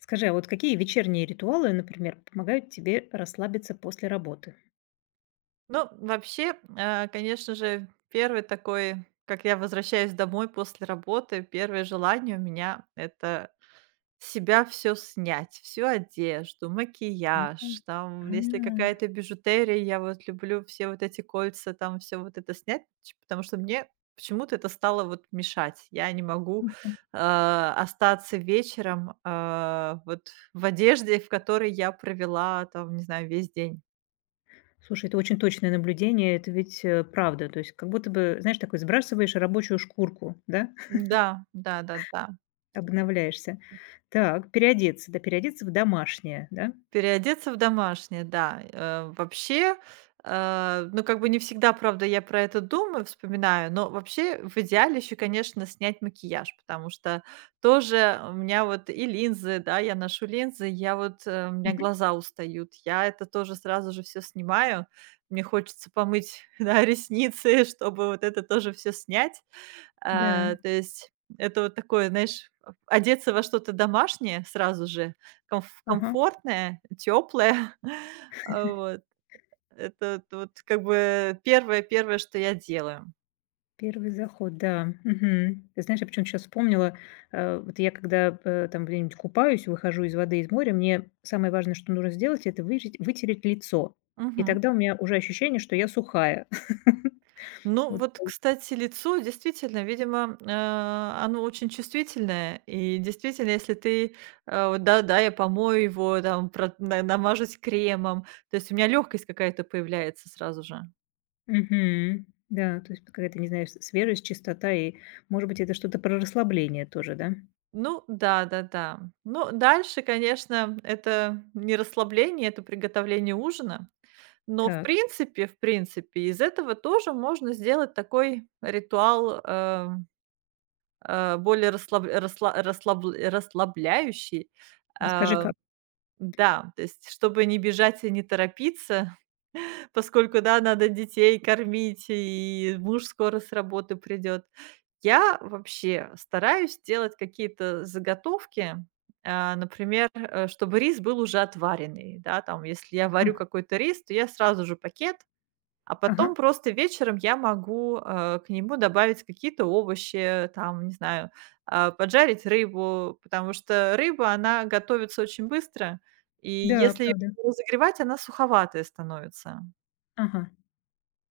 Скажи, а вот какие вечерние ритуалы, например, помогают тебе расслабиться после работы? Ну, вообще, конечно же, первый такой, как я возвращаюсь домой после работы, первое желание у меня- это с себя все снять, всю одежду, Ага. макияж, там, А. если какая-то бижутерия, я вот люблю все вот эти кольца, там, все вот это снять, ч потому что мне почему-то это стало вот мешать. Я не могу, Мгм. Остаться вечером, вот в одежде, в которой я провела, там, не знаю, весь день. Слушай, это очень точное наблюдение, это ведь правда. То есть как будто бы, знаешь, такой сбрасываешь рабочую шкурку, да, Да, да-да-да. обновляешься. Так, переодеться, да, переодеться в домашнее, да? Переодеться в домашнее, да. Вообще, ну, как бы не всегда, правда, я про это думаю, вспоминаю, но вообще в идеале еще, конечно, снять макияж, потому что тоже у меня вот и линзы, да, я ношу линзы, я вот, у меня Мгм. глаза устают, я это тоже сразу же все снимаю, мне хочется помыть, да, ресницы, чтобы вот это тоже все снять. Да, А, то есть это вот такое, знаешь, одеться во что-то домашнее сразу же, ага. комфортное, теплое. вот. Это вот как бы первое, что я делаю. Первый заход, да. Мгм. Ты знаешь, я почему-то щас вспомнила, вот я когда, там где-нибудь купаюсь, выхожу из воды, из моря, мне самое важное, что нужно сделать — это вытереть лицо. И Мгм. тогда у меня уже ощущение, что я сухая. Ну Вот. вот, кстати, лицо действительно, видимо, оно очень чувствительное. И действительно, если ты, вот да-да, я помою его, там, прот на намажусь кремом, то есть у меня легкость какая-то появляется сразу же. Мгм. Да, то есть какая-то, не знаю, с свежесть, чистота и, может быть, это что-то про расслабление тоже, да? Ну да, да-да. Ну, дальше, конечно, это не расслабление, это приготовление ужина. Но в Так, принципе в принципе из этого тоже можно сделать такой ритуал, более расслабляющий. расскажи, Э, как. да, то есть чтобы не бежать и не торопиться. Поскольку, да, надо детей кормить, и муж скоро с работы придет. Я вообще стараюсь делать какие-то заготовки, например, чтобы рис был уже отваренный, да, там, если я варю А, какой-то рис, то я сразу же пакет, а ага. потом просто вечером я могу, к нему добавить какие-то овощи, там, не знаю, поджарить рыбу, потому что рыба, она готовится очень быстро, и Да, если ее правда. разогревать, она суховатая становится. Ага.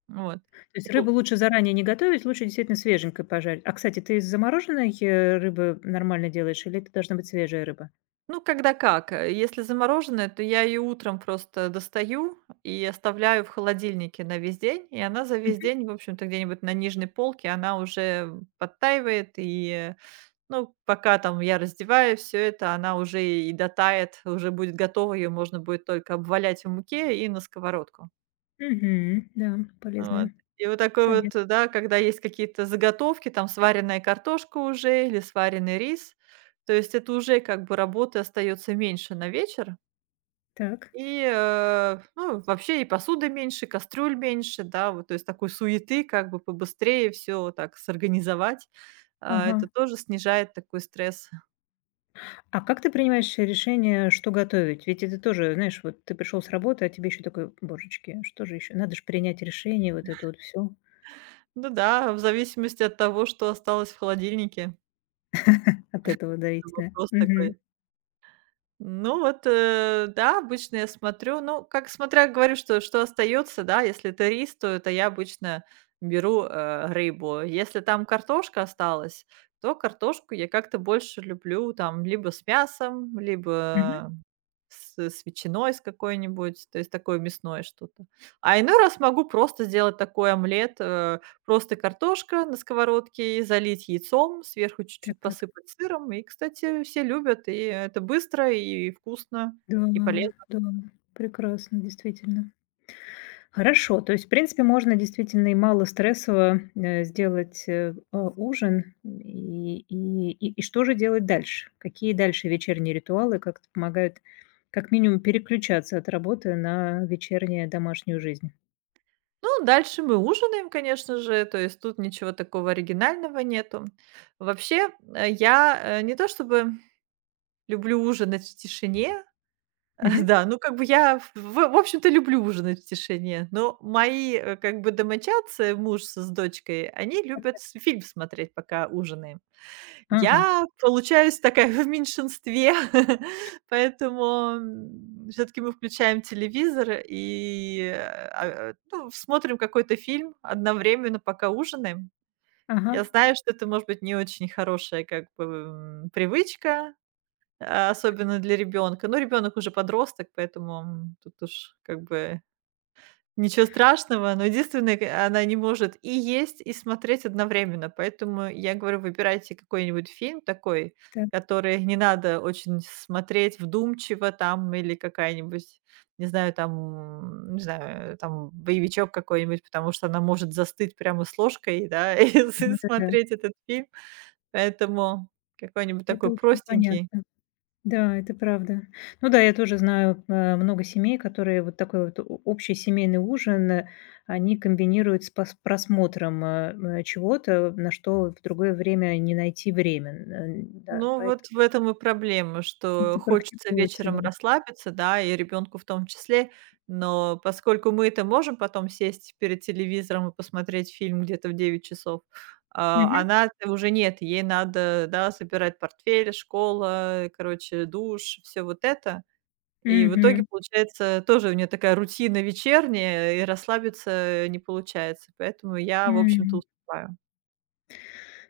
Вот. То есть И рыбу пол лучше заранее не готовить, лучше действительно свеженькой пожарить. А, кстати, ты из замороженной, рыбы нормально делаешь или это должна быть свежая рыба? ну, когда как. Если замороженная, то я ее утром просто достаю и оставляю в холодильнике на весь день, и она за весь Мгм. день, в общем-то, где-нибудь на нижней полке, она уже подтаивает, и, ну, пока там я раздеваю все это, она уже и дотает, уже будет готова, ее можно будет только обвалять в муке и на сковородку. Да, Вот. полезная И вот такой совет. вот, да, когда есть какие-то заготовки, там сваренная картошка уже или сваренный рис, то есть это уже как бы работы остается меньше на вечер. Так. И, ну, вообще и посуды меньше, кастрюль меньше, да, вот, то есть такой суеты, как бы побыстрее все так сорганизовать. Ага. Это тоже снижает такой стресс. А как ты принимаешь решение, что готовить? Ведь это тоже, знаешь, вот ты пришел с работы, а тебе еще такой: "Божечки, что же еще? Надо же принять решение". Вот это вот все Ну да, в зависимости от того, что осталось в холодильнике. от этого зависит, Тоже да. вопрос Мгм. такой. Ну вот, да, обычно я смотрю, ну, как смотря, говорю, что остается, да, если это рис, то это я обычно беру, рыбу. Если там картошка осталась, то картошку я как-то больше люблю там либо с мясом, Мгм. либо с, с ветчиной с какой-нибудь, то есть такое мясное что-то. А иной раз могу просто сделать такой омлет, просто картошка на сковородке, и залить яйцом, сверху Так чуть-чуть так. посыпать сыром. И, кстати, все любят, и это быстро, и вкусно, Да, и полезно. да. Прекрасно, действительно. Хорошо, то есть, в принципе, можно действительно и мало стрессово, сделать, ужин. И что же делать дальше? Какие дальше вечерние ритуалы как-то помогают, как минимум, переключаться от работы на вечернюю домашнюю жизнь? Ну, дальше мы ужинаем, конечно же, то есть тут ничего такого оригинального нету. Вообще, я, не то чтобы люблю ужинать в тишине, Мгм. да, ну, как бы я, в общем-то, люблю ужинать в тишине, но мои, как бы домочадцы, муж с дочкой, они Так любят так. с фильм смотреть, пока ужинаем. Ага. Я получаюсь такая в меньшинстве, поэтому, все таки мы включаем телевизор и, ну, смотрим какой-то фильм одновременно, пока ужинаем. Ага. Я знаю, что это может быть не очень хорошая как бы, привычка, особенно для ребенка. Но ребенок уже подросток, поэтому, тут уж как бы ничего страшного, но единственное, к она не может и есть, и смотреть одновременно. Поэтому я говорю, выбирайте какой-нибудь фильм такой, Так. который не надо очень смотреть вдумчиво там или какая-нибудь, не знаю, там, не знаю, там боевичок какой-нибудь, потому что она может застыть прямо с ложкой, да, и Да-да-да. смотреть этот фильм. Поэтому какой-нибудь Это такой очень простенький. понятно. Да, это правда. Ну да, я тоже знаю, много семей, которые вот такой вот о общий семейный ужин, они комбинируют с пос просмотром, чего-то, на что в другое время не найти время. Н Да, Ну, вот поэтому в этом и проблема, это что хочется практикуется, да. вечером расслабиться, да, и ребенку в том числе. Но поскольку мы это можем потом сесть перед телевизором и посмотреть фильм где-то в 9 часов, Мгм. она-то уже нет, ей надо, да, собирать портфель, школа, короче, душ, все вот это. И в итоге Мгм. получается тоже у нее такая рутина вечерняя, и расслабиться не получается. Поэтому я, в общем-то, М. уступаю.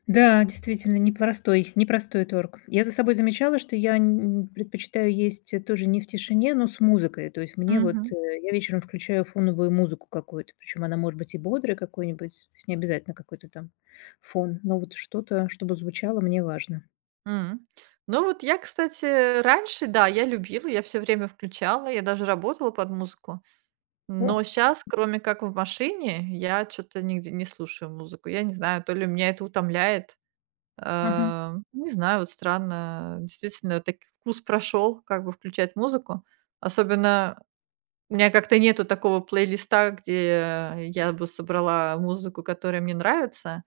Да, действительно, непростой непростой торг. Я за собой замечала, что я н предпочитаю есть, тоже не в тишине, но с музыкой. То есть мне вот, я вечером включаю фоновую музыку какую-то, причем она может быть и бодрой какой-нибудь, то есть не обязательно какой-то там фон, но вот что-то, чтобы звучало, мне важно. М. Ну вот я, кстати, раньше, да, я любила, я все время включала, я даже работала под музыку. О, Но сейчас, кроме как в машине, я что то нигде не слушаю музыку. Я не знаю, то ли меня это утомляет, ага, не знаю, вот странно. Действительно, так вкус прошел, как бы включать музыку. Особенно у меня как-то нету такого плейлиста, где я бы собрала музыку, которая мне нравится.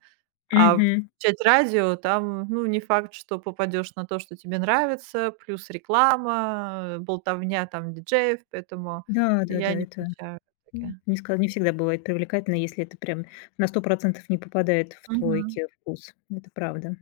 А мгм. включать радио, там, ну, не факт, что попадешь на то, что тебе нравится, плюс реклама, болтовня там диджеев, поэтому я Да-да-да, не это, включаю таки. Не всегда бывает привлекательно, если это прям на 100% не попадает в твой Мгм. ке вкус. Это правда.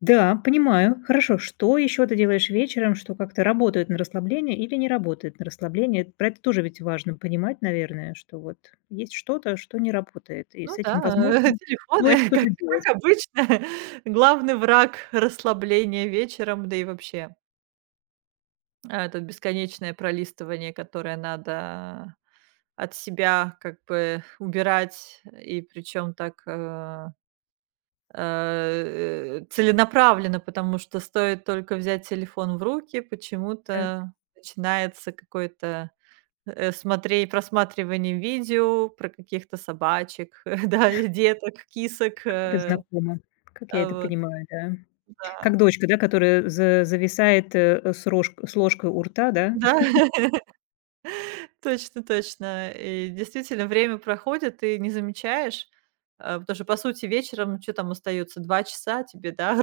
Да, понимаю. Хорошо, что еще ты делаешь вечером, что как-то работает на расслабление или не работает на расслабление? Про это тоже ведь важно понимать, наверное, что вот есть что-то, что не работает, и с Ну да, этим, возможно, будет телефоны, что-то как делать. как обычно, главный враг расслабления вечером, да и вообще, это бесконечное пролистывание, которое надо от себя как бы убирать, и причем так, целенаправленно, потому что стоит только взять телефон в руки, Так, почему-то начинается какое-то, э, смотре просматривание видео про каких-то собачек, да, деток, кисок, как это знакомо. Как я это вот, понимаю, да. да. Как дочка, да, которая зависает с ложкой у рта, да? Да, точно. И действительно, время проходит, и не замечаешь, потому что, по сути, вечером что там остается 2 часа тебе, да,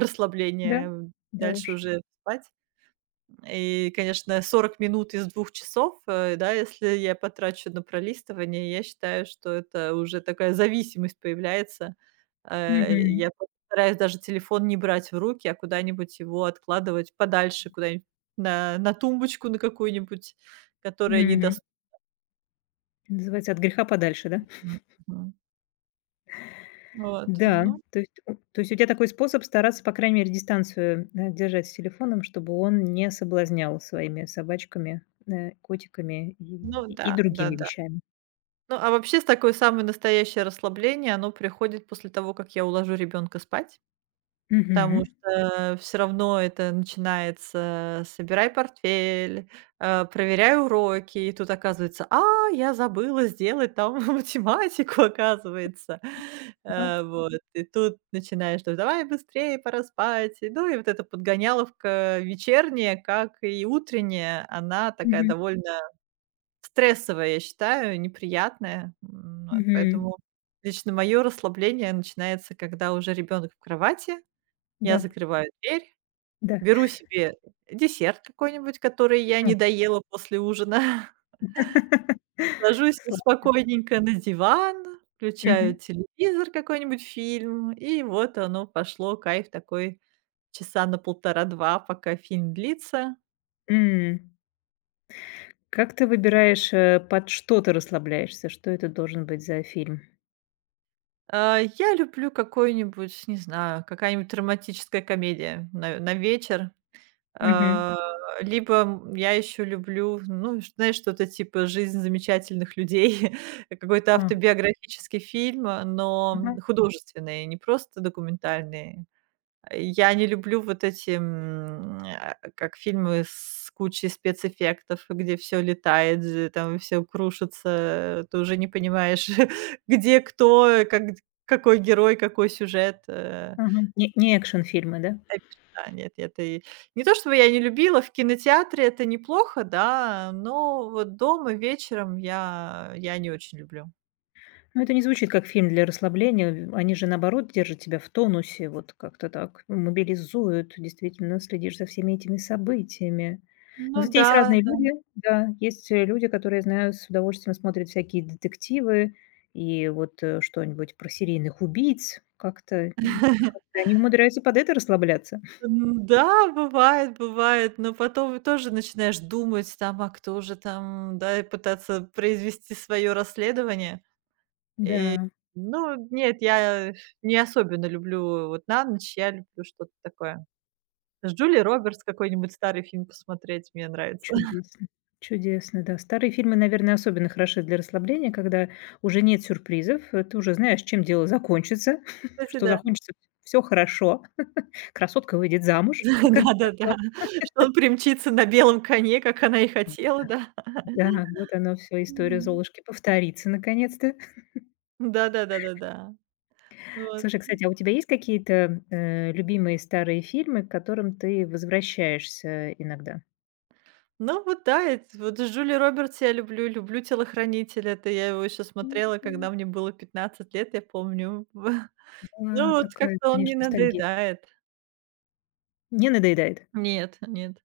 Да, расслабления, да уж. дальше уже спать. И, конечно, 40 минут из 2 часов, да, если я потрачу на пролистывание, я считаю, что это уже такая зависимость появляется. Мгм. Я просто стараюсь даже телефон не брать в руки, а куда-нибудь его откладывать подальше, куда-нибудь на тумбочку на какую-нибудь, которая Мгм. недоступна. Называется «От греха подальше», да? Мгм. Вот, Да, ну то есть у тебя такой способ стараться, по крайней мере, дистанцию, держать с телефоном, чтобы он не соблазнял своими собачками, котиками и ну и и да, другими да-да. вещами. Ну, а вообще такое самое настоящее расслабление, оно приходит после того, как я уложу ребенка спать. Потому Мгм. что все равно это начинается: "Собирай портфель, проверяй уроки". И тут оказывается: "А, я забыла сделать там математику, оказывается". А, Вот. И тут начинаешь, что: "Давай быстрее, пора спать". И, ну, и вот эта подгоняловка вечерняя, как и утренняя, она такая мгм, довольно стрессовая, я считаю, неприятная. Вот мгм. поэтому лично мое расслабление начинается, когда уже ребенок в кровати, я Да, закрываю дверь, да. беру себе десерт какой-нибудь, который я А. не доела после ужина, ложусь Сладко. спокойненько на диван, включаю Мгм. телевизор, какой-нибудь фильм, и вот оно пошло, кайф такой часа на полтора-два, пока фильм длится. М. Как ты выбираешь, под что ты расслабляешься? Что это должен быть за фильм? Я люблю какой-нибудь, не знаю, какая-нибудь романтическая комедия на вечер. Мгм. А, либо, я еще люблю, ну, ш знаешь, что-то типа "Жизнь замечательных людей", какой-то А, автобиографический фильм, но ага, художественный, не просто документальный. Я не люблю вот эти, как фильмы с кучей спецэффектов, где все летает, з там все крушится, ты уже не понимаешь, где кто, как какой герой, какой сюжет, ага. Не фильмы, да? экшен, да, нет, это и не то чтобы я не любила, в кинотеатре это неплохо, да, но вот дома вечером я не очень люблю. Ну, это не звучит как фильм для расслабления. Они же, наоборот, держат тебя в тонусе, вот как-то так. Ну, мобилизуют. Действительно, следишь за всеми этими событиями. Ну, Ну кстати, есть да, разные люди, да. Есть, люди, которые, я знаю, с удовольствием смотрят всякие детективы и вот, что-нибудь про серийных убийц. Как-то, как-то они умудряются под это расслабляться. Да, бывает, бывает, но потом тоже начинаешь думать там, а кто же там, да, и пытаться произвести свое расследование. Да. Ну нет, я не особенно люблю вот на ночь, я люблю что-то такое. С Джулией Робертс какой-нибудь старый фильм посмотреть, мне нравится. Чудесно, чудесно, да. Старые фильмы, наверное, особенно хороши для расслабления, когда уже нет сюрпризов, ты уже знаешь, чем дело закончится, Кстати, что да. закончится все хорошо, красотка выйдет замуж, в конце Да-да-да, концов. что он примчится на белом коне, как она и хотела, да. Да, вот оно все, история Мгм. Золушки повторится наконец-то. Да-да-да-да-да. Вот. Слушай, кстати, а у тебя есть какие-то, любимые старые фильмы, к которым ты возвращаешься иногда? Ну вот да, эт вот Джулии Робертс я люблю, люблю "Телохранителя". Это я его еще смотрела, М, когда мне было 15 лет, я помню. Ну Да, вот такая, как-то он не конечно, ностальгия. надоедает. Не надоедает. Нет, нет.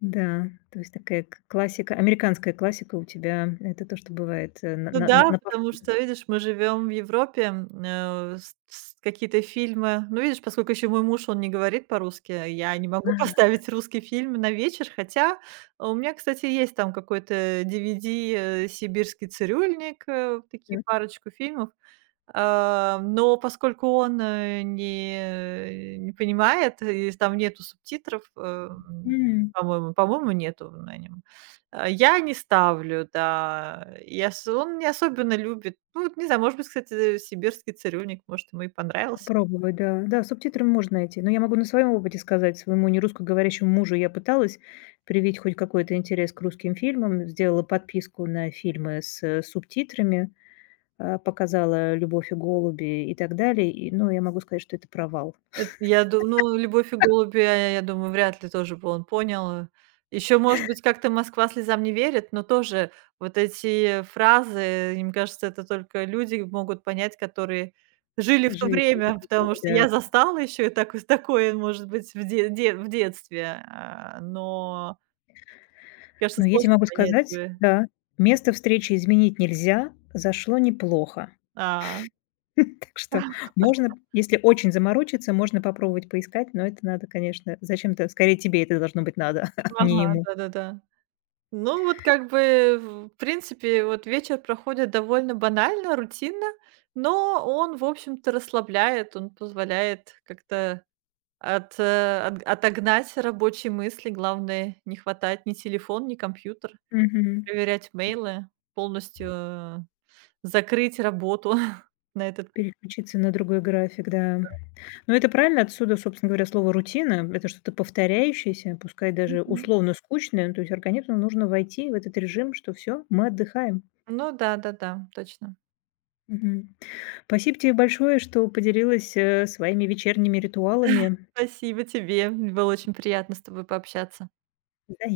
Да, то есть такая к классика, американская классика у тебя. Это то, что бывает, э, Ну да, на пов потому что, видишь, мы живем в Европе, м, э, с какие-то фильмы. Ну, видишь, поскольку еще мой муж, он не говорит по-русски, я не могу поставить русский фильм на вечер, хотя у меня, кстати, есть там какой-то DVD, "Сибирский цирюльник", вот такие Так, парочку фильмов. Но поскольку он, не не понимает и там нету субтитров, м, по-моему, нету на нем. Я не ставлю, да. И ос он не особенно любит. Ну, вот не знаю, может быть, кстати, сибирский цирюльник, может, ему и понравился. попробовать, да. Да, субтитры можно найти. Но я могу на своем опыте сказать, своему нерусскоговорящему мужу я пыталась привить хоть какой-то интерес к русским фильмам, сделала подписку на фильмы с, субтитрами, показала "Любовь и голуби" и так далее. И, ну, я могу сказать, что это провал. Это я думаю, ну, "Любовь и голуби", я думаю, вряд ли тоже бы он понял. Еще, может быть, как-то "Москва слезам не верит", но тоже вот эти фразы, им кажется, это только люди могут понять, которые жили в то Жизнь время, такой, потому что да. я застала еще и так вот такое, может быть, в де де в детстве, но, кажется, Но я тебе сложно могу понять, сказать, да, место встречи изменить нельзя, зашло неплохо. а. Так что можно, если очень заморочиться, можно попробовать поискать, но это надо, конечно, зачем-то, скорее тебе это должно быть надо, а не Ага, ему. да-да-да. Ну, вот как бы, в принципе, вот вечер проходит довольно банально, рутинно, но он, в общем-то, расслабляет, он позволяет как-то от отогнать рабочие мысли. Главное, не хватать ни телефон, ни компьютер, Мгм. проверять мейлы, полностью, закрыть работу на этот период. Переключиться на другой график, да. Но это правильно, отсюда, собственно говоря, слово рутина. Это что-то повторяющееся, пускай даже Мгм. условно скучное. Ну, то есть организму нужно войти в этот режим, что все, мы отдыхаем. Ну да-да-да, точно. Мгм. Спасибо тебе большое, что поделилась, своими вечерними ритуалами. Спасибо тебе, было очень приятно с тобой пообщаться. Да